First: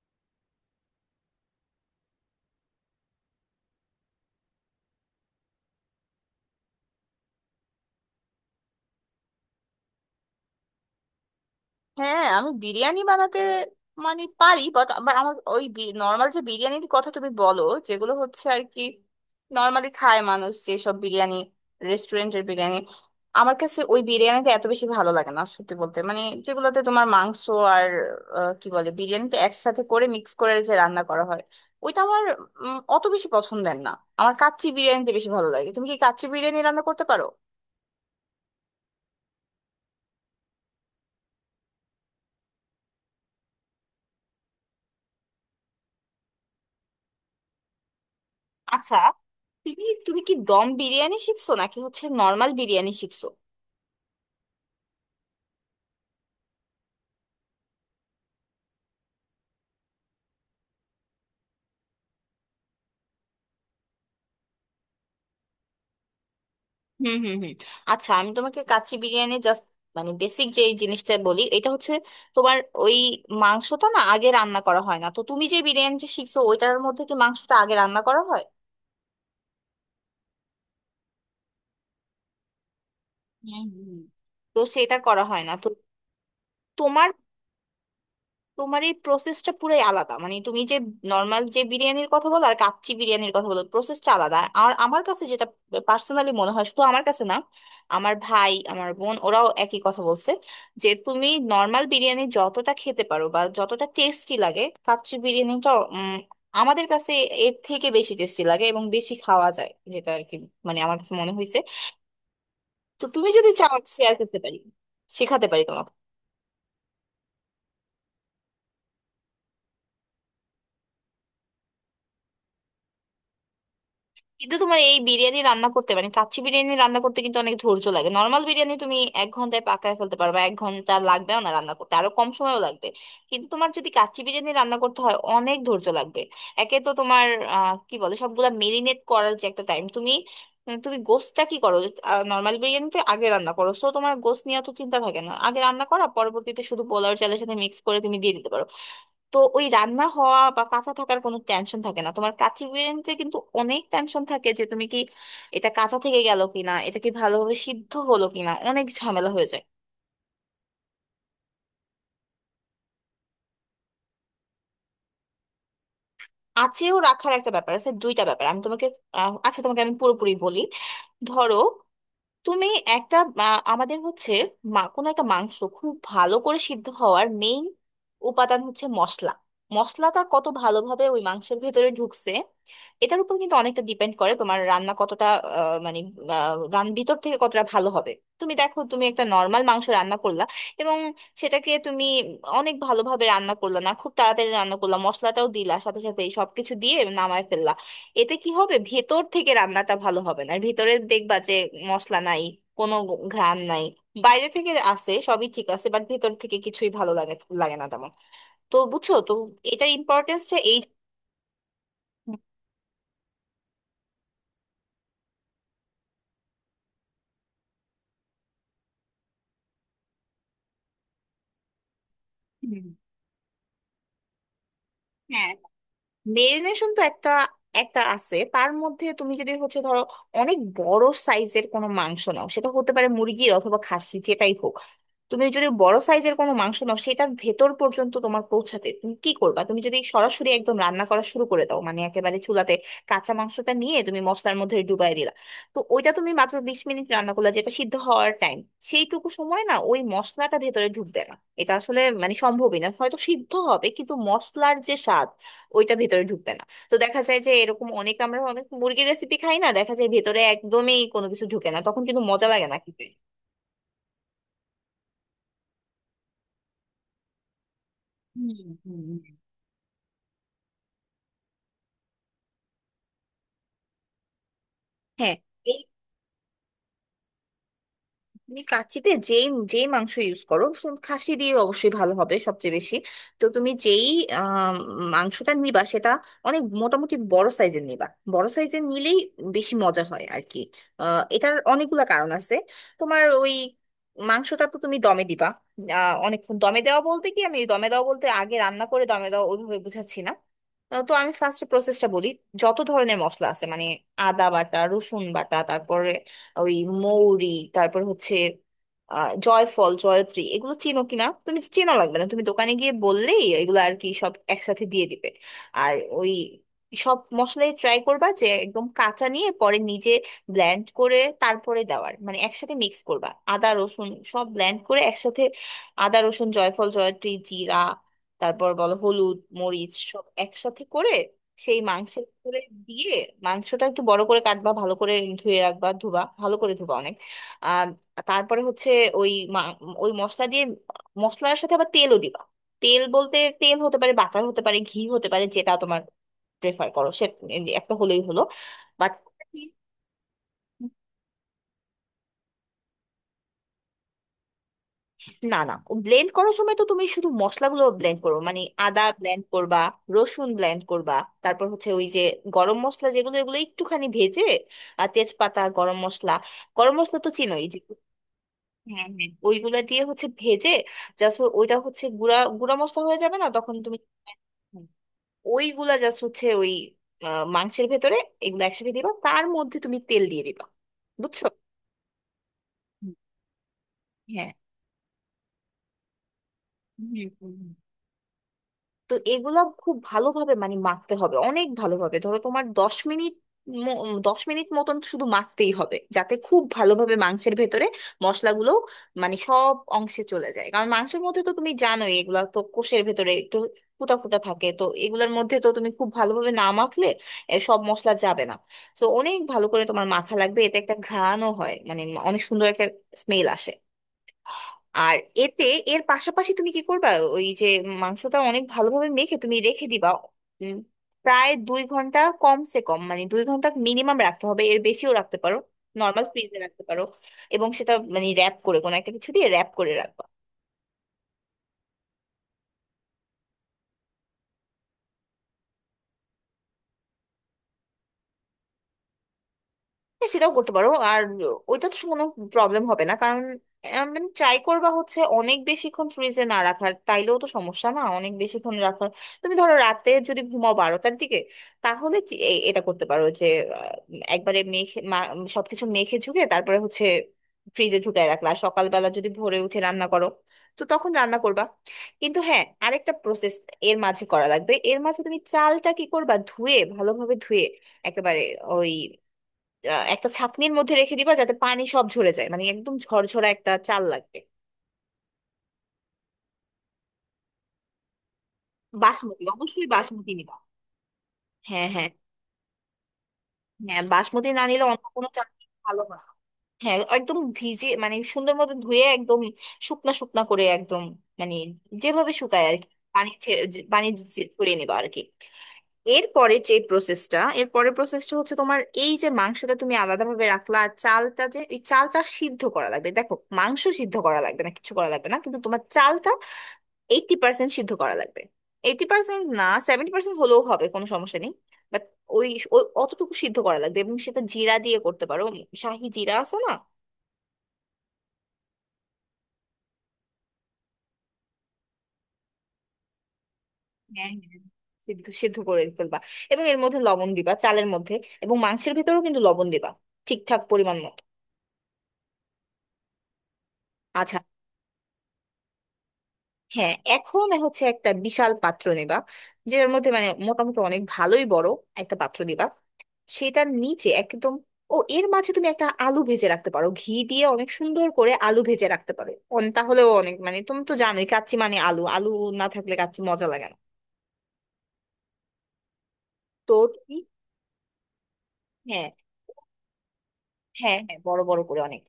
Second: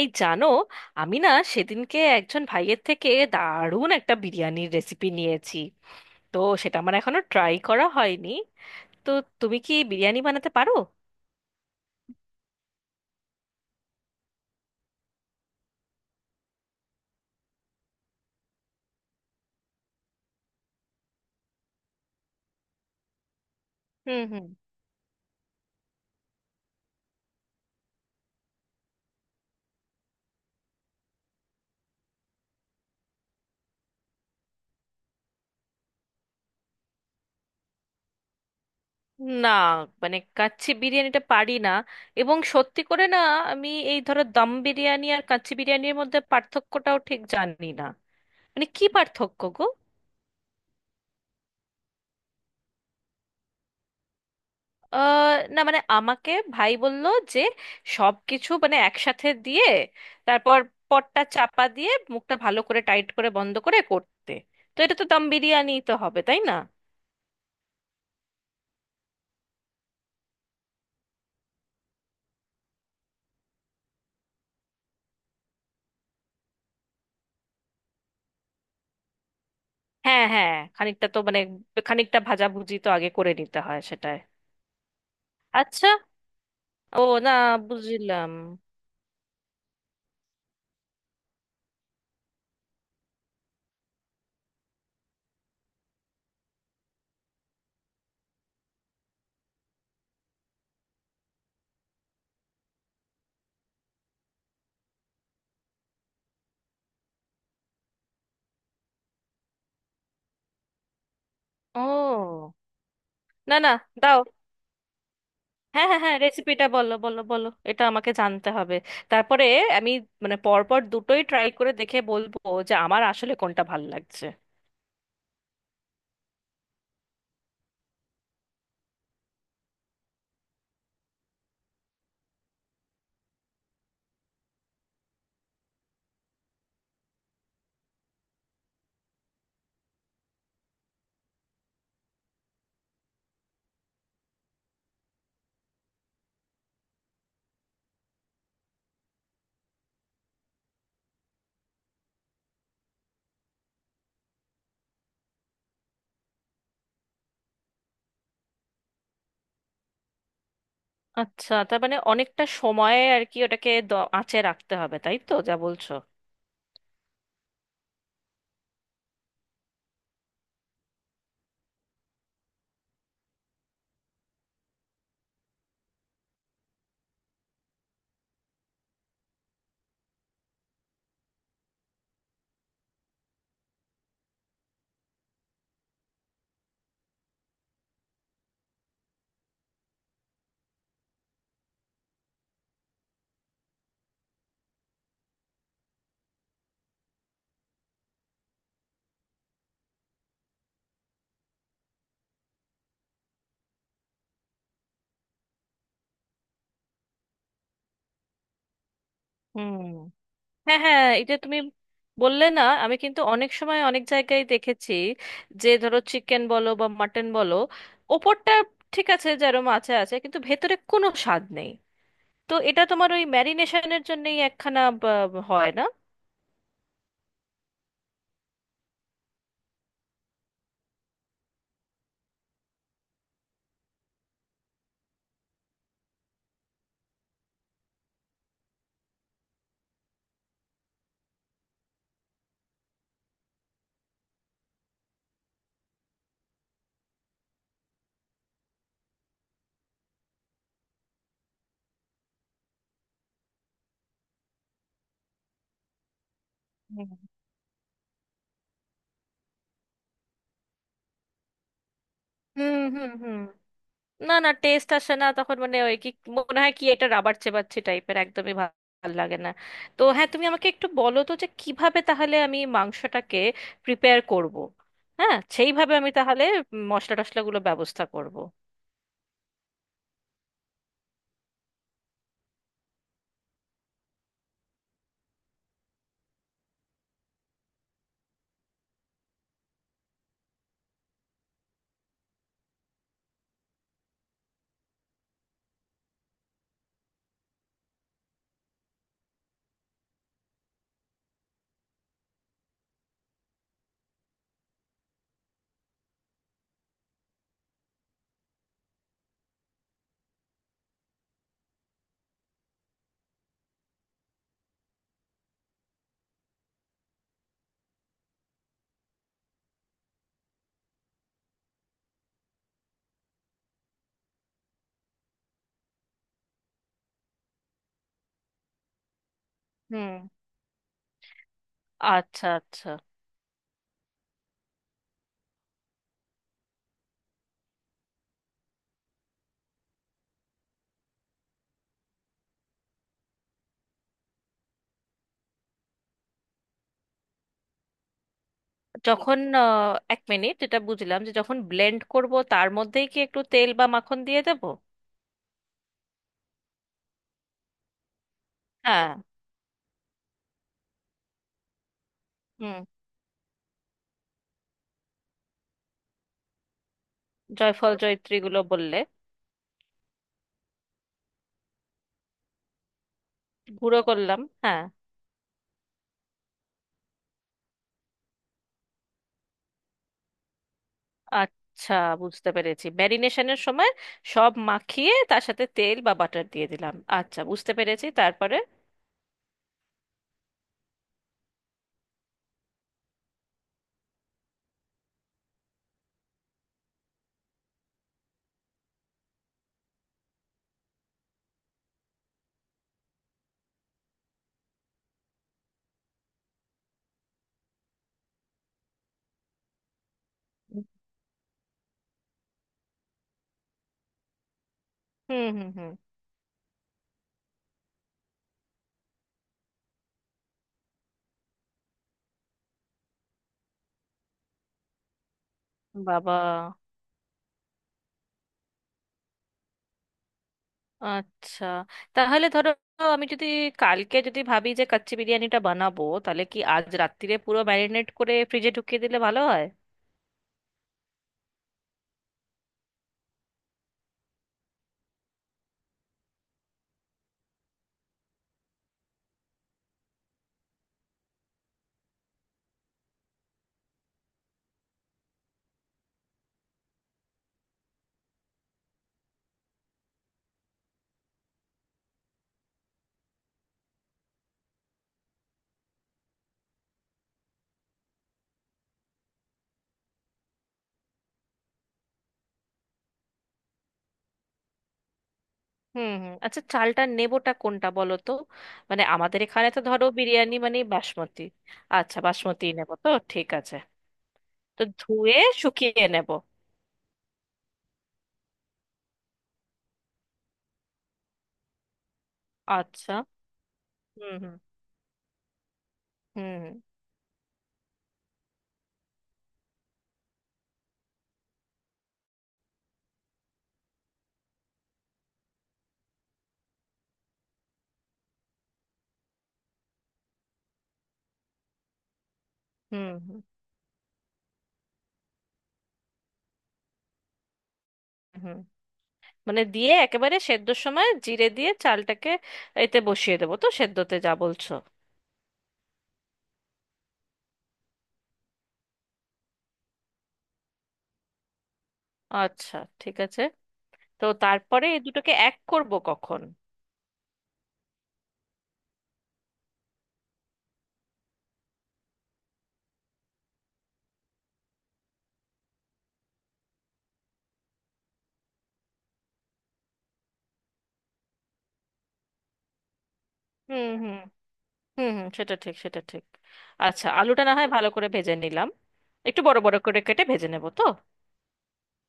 এই জানো, আমি না সেদিনকে একজন ভাইয়ের থেকে দারুণ একটা বিরিয়ানির রেসিপি নিয়েছি। তো সেটা আমার এখনো ট্রাই করা হয়নি। তো তুমি কি বিরিয়ানি বানাতে পারো? হ্যাঁ, আমি বিরিয়ানি বানাতে মানে পারি, বাট আমার ওই নর্মাল যে বিরিয়ানির কথা তুমি বলো, যেগুলো হচ্ছে আর কি নর্মালি খায় মানুষ, যেসব বিরিয়ানি রেস্টুরেন্টের বিরিয়ানি, আমার কাছে ওই হুম হুম। বিরিয়ানিটা এত বেশি ভালো লাগে না সত্যি বলতে, মানে যেগুলোতে তোমার মাংস আর কি বলে বিরিয়ানিটা একসাথে করে মিক্স করে যে রান্না করা হয়, ওইটা আমার অত বেশি পছন্দের না। আমার কাচ্চি বিরিয়ানিটা বেশি ভালো লাগে। তুমি কি কাচ্চি বিরিয়ানি রান্না করতে পারো? না, মানে কাচ্চি বিরিয়ানিটা পারি না এবং সত্যি করে না। আমি এই ধরো দম বিরিয়ানি আর কাচ্চি বিরিয়ানির মধ্যে পার্থক্যটাও ঠিক জানি না। মানে কি আচ্ছা, পার্থক্য গো? তুমি তুমি কি দম বিরিয়ানি শিখছো নাকি হচ্ছে নর্মাল বিরিয়ানি শিখছো? না মানে আমাকে ভাই বলল যে সব কিছু মানে একসাথে দিয়ে তারপর পটটা চাপা দিয়ে মুখটা ভালো করে টাইট করে বন্ধ করে করতে। তো এটা তো দম বিরিয়ানি তো হবে, তাই না? হুম হুম হুম। আচ্ছা, আমি তোমাকে কাচ্চি বিরিয়ানি জাস্ট মানে বেসিক যে এই জিনিসটা বলি, এটা হচ্ছে তোমার ওই মাংসটা না আগে রান্না করা হয় না। তো তুমি যে বিরিয়ানিটা শিখছো ওইটার মধ্যে কি মাংসটা আগে রান্না করা হয়? হ্যাঁ হ্যাঁ, খানিকটা তো মানে খানিকটা ভাজাভুজি তো আগে করে নিতে হুম হয় হুম হুম। সেটায়। তো সেটা করা হয় না তো। আচ্ছা, ও তোমার না, বুঝলাম। তোমার এই প্রসেসটা পুরাই আলাদা। মানে তুমি যে নর্মাল যে বিরিয়ানির কথা বলো আর কাচ্চি বিরিয়ানির কথা বলো, প্রসেসটা আলাদা। আর আমার কাছে যেটা পার্সোনালি মনে হয়, শুধু আমার কাছে না, আমার ভাই আমার বোন ওরাও একই কথা বলছে যে তুমি নর্মাল বিরিয়ানি যতটা খেতে পারো বা যতটা টেস্টি লাগে, কাচ্চি বিরিয়ানিটা আমাদের কাছে এর থেকে বেশি টেস্টি লাগে এবং বেশি খাওয়া যায় যেটা আর কি। মানে আমার কাছে মনে হয়েছে। ও তো তুমি যদি না না, চাও, শেয়ার দাও। করতে পারি, শেখাতে পারি হ্যাঁ তোমাকে। হ্যাঁ হ্যাঁ, রেসিপিটা বলো বলো বলো, এটা আমাকে জানতে হবে। তারপরে আমি মানে পরপর দুটোই ট্রাই করে দেখে বলবো যে আমার আসলে কোনটা ভাল লাগছে। কিন্তু তোমার এই বিরিয়ানি রান্না করতে মানে কাচ্চি বিরিয়ানি রান্না করতে কিন্তু অনেক ধৈর্য লাগে। নর্মাল বিরিয়ানি তুমি 1 ঘন্টায় পাকায় ফেলতে পারবে, 1 ঘন্টা লাগবেও না, রান্না করতে আরো কম সময়ও লাগবে। কিন্তু তোমার যদি কাচ্চি বিরিয়ানি রান্না করতে হয় অনেক ধৈর্য লাগবে। একে তো তোমার কি বলে সবগুলা মেরিনেট করার যে একটা টাইম, তুমি তুমি গোশটা কি করো? নর্মাল বিরিয়ানিতে আগে রান্না করো, সো তোমার গোশ নিয়ে তো চিন্তা থাকে না, আগে রান্না করা, পরবর্তীতে শুধু পোলাও চালের সাথে মিক্স করে তুমি দিয়ে দিতে পারো। তো ওই রান্না হওয়া বা কাঁচা থাকার কোনো টেনশন থাকে না। তোমার কাচ্চি বিরিয়ানিতে কিন্তু অনেক টেনশন থাকে যে তুমি কি এটা কাঁচা থেকে গেল কিনা, এটা কি ভালোভাবে সিদ্ধ হলো কিনা, অনেক ঝামেলা হয়ে যায়। আচ্ছা, তার মানে অনেকটা সময়ে আর কি ওটাকে আঁচে রাখতে হবে, তাই তো যা বলছো? আছেও রাখার একটা ব্যাপার আছে। দুইটা ব্যাপার আমি তোমাকে আচ্ছা, তোমাকে আমি পুরোপুরি বলি। ধরো, তুমি একটা আমাদের হচ্ছে কোনো একটা মাংস খুব ভালো করে সিদ্ধ হওয়ার মেইন উপাদান হচ্ছে মশলা। মশলাটা কত ভালোভাবে ওই মাংসের ভেতরে ঢুকছে এটার উপর কিন্তু অনেকটা ডিপেন্ড করে তোমার রান্না কতটা মানে রান ভিতর থেকে কতটা ভালো হবে। তুমি দেখো, তুমি একটা নর্মাল মাংস রান্না করলা এবং সেটাকে তুমি অনেক ভালোভাবে রান্না করলা না, খুব তাড়াতাড়ি রান্না করলা, মশলাটাও দিলা সাথে সাথে, এই সবকিছু দিয়ে নামায় ফেললা। এতে কি হবে, ভেতর থেকে রান্নাটা ভালো হবে না, ভেতরে দেখবা যে মশলা নাই, কোনো ঘ্রাণ নাই, বাইরে থেকে আসে সবই ঠিক আছে বাট ভেতর থেকে কিছুই ভালো লাগে লাগে না তেমন। তো বুঝছো তো হুম, এটার ইম্পর্টেন্সটা এই। হ্যাঁ হ্যাঁ, এটা তুমি বললে না, আমি কিন্তু অনেক সময় অনেক জায়গায় দেখেছি যে ধরো চিকেন বলো বা মাটন বলো, ওপরটা ঠিক আছে যেরকম আছে আছে, কিন্তু ভেতরে কোনো স্বাদ নেই। তো এটা হুম, তোমার ওই ম্যারিনেশনের জন্যই একখানা হ্যাঁ। হয় না? মেরিনেশন তো একটা একটা আছে। তার মধ্যে তুমি যদি হচ্ছে ধরো অনেক বড় সাইজের কোনো মাংস নাও, সেটা হতে পারে মুরগির অথবা খাসি, যেটাই হোক, তুমি যদি বড় সাইজের কোনো মাংস নাও সেটার ভেতর পর্যন্ত তোমার পৌঁছাতে তুমি কি করবা, তুমি যদি সরাসরি একদম রান্না করা শুরু করে দাও মানে একেবারে চুলাতে কাঁচা মাংসটা নিয়ে তুমি মশলার মধ্যে ডুবাই দিলা, তো ওইটা তুমি মাত্র 20 মিনিট রান্না করলা, যেটা সিদ্ধ হওয়ার টাইম, সেইটুকু সময় না ওই মশলাটা ভেতরে ঢুকবে না। এটা আসলে মানে সম্ভবই না, হয়তো সিদ্ধ হবে কিন্তু মশলার যে স্বাদ ওইটা ভেতরে ঢুকবে না। তো হুম দেখা যায় যে এরকম অনেক, আমরা অনেক মুরগির রেসিপি খাই না, দেখা যায় ভেতরে একদমই কোনো কিছু ঢুকে না, তখন কিন্তু মজা লাগে না হুম খেতে। হুম হুম, না না, টেস্ট আসে না তখন। মানে ওই কি মনে হয় কি এটা রাবার চেবাচ্ছে টাইপের, হুম একদমই ভাল হুম। লাগে না। তো হ্যাঁ, তুমি আমাকে একটু বলো তো যে কিভাবে তাহলে আমি মাংসটাকে প্রিপেয়ার করব। হ্যাঁ, হ্যাঁ সেইভাবে আমি তাহলে মশলা টশলাগুলো ব্যবস্থা করব। তুমি কাচ্চিতে যেই যেই মাংস ইউজ করো, খাসি দিয়ে অবশ্যই ভালো হবে সবচেয়ে বেশি। তো তুমি যেই আম, মাংসটা নিবা সেটা অনেক মোটামুটি বড় সাইজের নিবা। বড় সাইজের নিলেই বেশি মজা হয় আর কি। এটার অনেকগুলা কারণ আছে। তোমার ওই মাংসটা তো তুমি দমে দিবা। অনেকক্ষণ দমে দেওয়া বলতে কি, আমি দমে দেওয়া বলতে আগে রান্না করে দমে দেওয়া ওইভাবে বুঝাচ্ছি না। তো আমি ফার্স্ট প্রসেসটা বলি। যত ধরনের মশলা আছে মানে আদা বাটা, রসুন বাটা, তারপরে ওই মৌরি, তারপর হচ্ছে জয়ফল জয়ত্রী, এগুলো চিনো কিনা, তুমি চেনা লাগবে না, তুমি দোকানে গিয়ে বললেই এগুলো আর কি সব একসাথে দিয়ে দিবে। আর ওই সব মশলাই ট্রাই করবা যে একদম কাঁচা নিয়ে পরে নিজে ব্লেন্ড করে তারপরে দেওয়ার মানে একসাথে মিক্স করবা। আদা রসুন সব ব্লেন্ড করে একসাথে, আদা রসুন জয়ফল জয়ত্রী জিরা, তারপর বলো হলুদ মরিচ, হুম, সব একসাথে করে সেই মাংসের আচ্ছা করে আচ্ছা। দিয়ে মাংসটা একটু বড় করে কাটবা, ভালো করে ধুয়ে রাখবা, ধুবা ভালো করে, ধুবা অনেক। আর তারপরে হচ্ছে ওই মা- ওই মশলা দিয়ে মশলার সাথে আবার তেলও দিবা। তেল বলতে তেল হতে পারে, বাটার হতে পারে, ঘি হতে পারে, যেটা তোমার প্রেফার করো সে একটা হলেই হলো। বাট যখন এক মিনিট, এটা বুঝলাম যে যখন ব্লেন্ড করব তার মধ্যেই কি একটু তেল বা মাখন দিয়ে দেবো? না না, ব্লেন্ড করার সময় তো তুমি শুধু মশলাগুলো ব্লেন্ড করবে, মানে আদা হ্যাঁ, ব্লেন্ড করবা, রসুন ব্লেন্ড করবা। তারপর হচ্ছে ওই যে গরম হুম, মশলা যেগুলো, এগুলো একটুখানি ভেজে আর তেজপাতা গরম মশলা, গরম মশলা তো চিনোই যে। জয়ফল জয়ত্রীগুলো বললে। হ্যাঁ হ্যাঁ ওইগুলা দিয়ে হচ্ছে ভেজে, জাস্ট ওইটা হচ্ছে গুঁড়া গুঁড়া মশলা হয়ে যাবে না, তখন তুমি গুঁড়ো হ্যাঁ, করলাম, হ্যাঁ। ওইগুলা জাস্ট হচ্ছে ওই মাংসের ভেতরে এগুলো একসাথে দিবা, তার মধ্যে তুমি তেল দিয়ে দিবা। বুঝছো? আচ্ছা, বুঝতে পেরেছি, হুম। ম্যারিনেশনের সময় হ্যাঁ। সব মাখিয়ে তার সাথে তেল বা বাটার দিয়ে দিলাম। হুম, হুম, আচ্ছা, হুম। বুঝতে পেরেছি, তারপরে? তো এগুলো খুব ভালোভাবে মানে মাখতে হবে, অনেক ভালোভাবে, ধরো তোমার 10 মিনিট, 10 মিনিট মতন শুধু মাখতেই হবে যাতে খুব ভালোভাবে মাংসের ভেতরে মশলাগুলো মানে সব অংশে চলে যায়, কারণ মাংসের মধ্যে তো তুমি জানোই এগুলা তো কোষের ভেতরে একটু ফুটা ফুটা থাকে, তো এগুলোর মধ্যে তো তুমি খুব ভালোভাবে না মাখলে সব মশলা যাবে না। তো অনেক ভালো করে তোমার মাখা লাগবে। এতে একটা ঘ্রাণও হয় মানে অনেক সুন্দর একটা স্মেল আসে। আর হুম এতে হুম হুম, এর পাশাপাশি তুমি কি করবা, ওই যে মাংসটা অনেক ভালোভাবে মেখে তুমি রেখে দিবা উম, প্রায় 2 ঘন্টা, কমসে কম মানে 2 ঘন্টা মিনিমাম রাখতে হবে, এর বেশিও রাখতে পারো। নর্মাল বাবা। ফ্রিজে রাখতে পারো, এবং সেটা মানে র্যাপ করে, কোনো একটা কিছু দিয়ে র্যাপ করে রাখবে। আচ্ছা তাহলে ধরো, আমি যদি কালকে যদি ভাবি যে কাচ্চি বিরিয়ানিটা বানাবো, তাহলে কি আজ রাত্তিরে পুরো ম্যারিনেট করে ফ্রিজে ঢুকিয়ে দিলে ভালো হয়? হ্যাঁ, সেটাও করতে পারো। আর ওইটা তো কোনো প্রবলেম হবে না কারণ মানে ট্রাই করবা হচ্ছে অনেক বেশিক্ষণ ফ্রিজে না রাখার, তাইলেও তো সমস্যা না অনেক বেশিক্ষণ রাখার। তুমি ধরো রাতে যদি ঘুমাও 12টার দিকে, তাহলে এটা করতে পারো যে আহ, একবারে মেখে সবকিছু মেখে ঝুঁকে তারপরে হচ্ছে ফ্রিজে ঢুকায় রাখলা, আর সকালবেলা যদি ভোরে উঠে রান্না করো তো তখন রান্না করবা। কিন্তু হ্যাঁ, আরেকটা প্রসেস এর মাঝে করা লাগবে। এর মাঝে তুমি চালটা কি করবা, ধুয়ে ভালোভাবে ধুয়ে একেবারে ওই একটা ছাঁকনির মধ্যে রেখে দিবা যাতে পানি সব ঝরে যায়, মানে একদম ঝরঝরা একটা চাল লাগবে। হুম হুম, আচ্ছা, চালটা নেবোটা কোনটা বলো তো? মানে আমাদের বাসমতি, এখানে তো অবশ্যই ধরো বাসমতি বিরিয়ানি নিবা। মানে বাসমতি। হ্যাঁ হ্যাঁ আচ্ছা বাসমতি নেব, তো ঠিক আছে, হ্যাঁ বাসমতি না তো নিলে অন্য কোনো ধুয়ে চাল ভালো শুকিয়ে না। নেব। হ্যাঁ, একদম ভিজে মানে সুন্দর মতো ধুয়ে একদম শুকনা শুকনা করে একদম, মানে যেভাবে শুকায় আর কি, আচ্ছা, পানি হুম হুম ছড়িয়ে নিবা আর কি। এরপরে হুম, যে প্রসেসটা, এরপরে প্রসেসটা হচ্ছে তোমার এই যে মাংসটা তুমি আলাদাভাবে রাখলা, আর চালটা যে, এই চালটা সিদ্ধ করা লাগবে। দেখো, মাংস সিদ্ধ করা লাগবে না, কিছু করা লাগবে না, কিন্তু তোমার চালটা 80% সিদ্ধ করা লাগবে। 80% না, 70% হলেও হবে, কোনো সমস্যা নেই। বাট ওই ওই হুম অতটুকু হুম সিদ্ধ করা লাগবে, এবং সেটা জিরা দিয়ে করতে পারো। শাহি জিরা আছে না? হুম। মানে দিয়ে একেবারে সেদ্ধর সময় জিরে দিয়ে চালটাকে এতে বসিয়ে দেবো, তো সেদ্ধতে হ্যাঁ যা হ্যাঁ, বলছো? সিদ্ধ সিদ্ধ করে ফেলবা। এবং এর মধ্যে লবণ দিবা চালের মধ্যে, এবং মাংসের ভেতরেও কিন্তু লবণ দিবা ঠিকঠাক পরিমাণ মতো। আচ্ছা, ঠিক আছে, তো আচ্ছা। তারপরে এই দুটোকে এক করব কখন? হ্যাঁ, এখন হচ্ছে একটা বিশাল পাত্র নেবা, যেটার মধ্যে মানে মোটামুটি অনেক ভালোই বড় একটা পাত্র দিবা। সেটার নিচে একদম ও, এর মাঝে তুমি একটা আলু ভেজে রাখতে পারো ঘি দিয়ে, অনেক সুন্দর করে আলু ভেজে রাখতে পারো। তাহলেও অনেক, মানে তুমি তো জানোই কাচ্চি মানে আলু, আলু না থাকলে কাচ্চি মজা লাগে না। হুম হুম হুম, হুম সেটা ঠিক, সেটা ঠিক। তো আচ্ছা, তুমি আলুটা না হয় ভালো করে ভেজে নিলাম, হ্যাঁ একটু বড় বড় করে কেটে ভেজে নেব তো? হ্যাঁ হ্যাঁ বড় বড় করে অনেক,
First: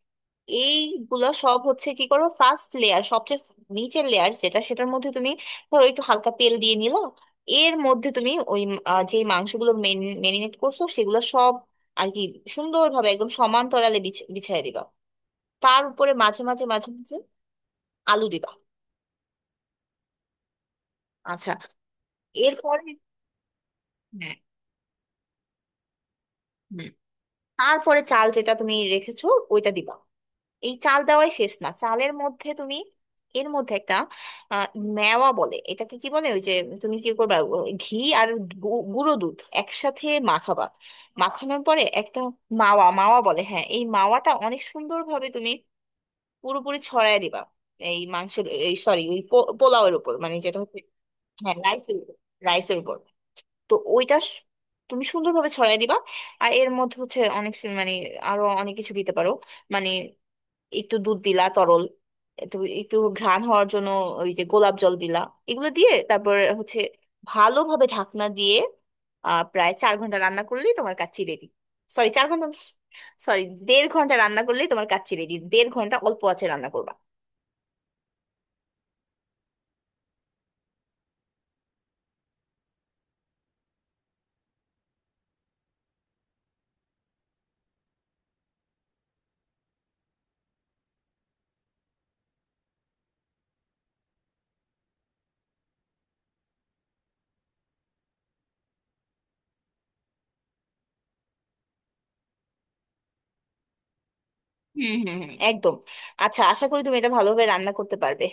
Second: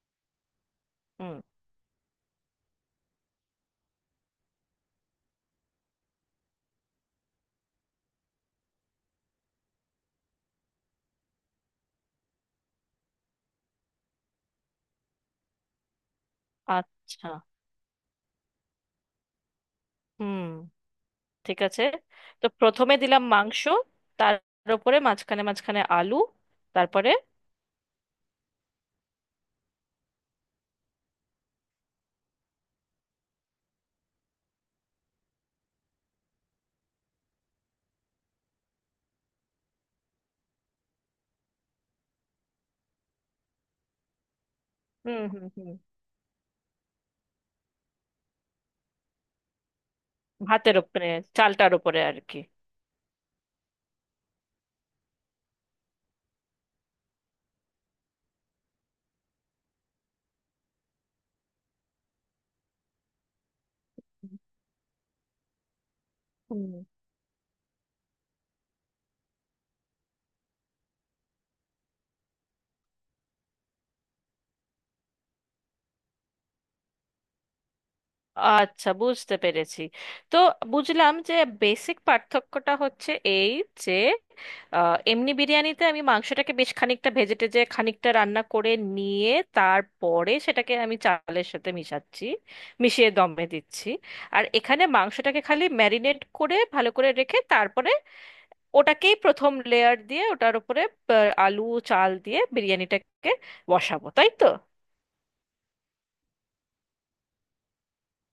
এইগুলো হুম, সব হচ্ছে কি করো ফার্স্ট লেয়ার, সবচেয়ে নিচের লেয়ার যেটা, সেটার মধ্যে তুমি ধরো একটু হালকা তেল দিয়ে নিলো। এর মধ্যে তুমি ওই যে মাংসগুলো মেরিনেট করছো সেগুলো সব আর কি সুন্দরভাবে একদম সমান্তরালে বিছিয়ে দিবা। তার উপরে মাঝে মাঝে আচ্ছা, আলু দিবা। হুম, আচ্ছা। ঠিক আছে, তো এরপরে প্রথমে দিলাম মাংস, হ্যাঁ। তার উপরে মাঝখানে মাঝখানে আলু, হুম। তারপরে? তারপরে চাল যেটা তুমি রেখেছো ওইটা দিবা। এই চাল দেওয়াই শেষ না, চালের মধ্যে তুমি এর মধ্যে একটা আহ, মেওয়া বলে এটাকে, কি বলে ওই যে, তুমি কি করবা, ও, ঘি আর গুঁড়ো দুধ একসাথে মাখাবা। মাখানোর পরে একটা মাওয়া, মাওয়া বলে হ্যাঁ, এই মাওয়াটা অনেক হুম সুন্দরভাবে হুম তুমি হুম, পুরোপুরি ছড়ায় দিবা এই মাংসের, এই সরি ওই পোলাওয়ের উপর, মানে যেটা ভাতের হচ্ছে উপরে, হ্যাঁ চালটার রাইসের উপরে উপর, আর কি। রাইসের উপর। তো ওইটা তুমি সুন্দরভাবে ছড়াই দিবা। আর এর মধ্যে হচ্ছে অনেক মানে আরো অনেক কিছু দিতে পারো, মানে একটু দুধ দিলা তরল, একটু একটু ঘ্রাণ হওয়ার জন্য ওই যে গোলাপ জল দিলা, এগুলো দিয়ে তারপর হুম, হচ্ছে ভালোভাবে ঢাকনা দিয়ে প্রায় 4 ঘন্টা রান্না করলেই তোমার কাচ্চি রেডি। সরি, 4 ঘন্টা, সরি, দেড় ঘন্টা রান্না করলেই তোমার কাচ্চি রেডি। দেড় ঘন্টা অল্প আছে রান্না করবা। আচ্ছা, বুঝতে পেরেছি, তো বুঝলাম যে বেসিক পার্থক্যটা হচ্ছে এই, যে এমনি বিরিয়ানিতে আমি মাংসটাকে বেশ খানিকটা ভেজে টেজে খানিকটা রান্না করে নিয়ে তারপরে সেটাকে আমি চালের সাথে মিশাচ্ছি, মিশিয়ে দমে দিচ্ছি। আর এখানে মাংসটাকে খালি ম্যারিনেট করে ভালো করে রেখে তারপরে ওটাকেই প্রথম লেয়ার দিয়ে ওটার উপরে আলু, চাল দিয়ে বিরিয়ানিটাকে বসাবো, তাই তো? হুম হুম হুম, একদম। আচ্ছা, আশা করি তুমি এটা ভালোভাবে রান্না করতে পারবে।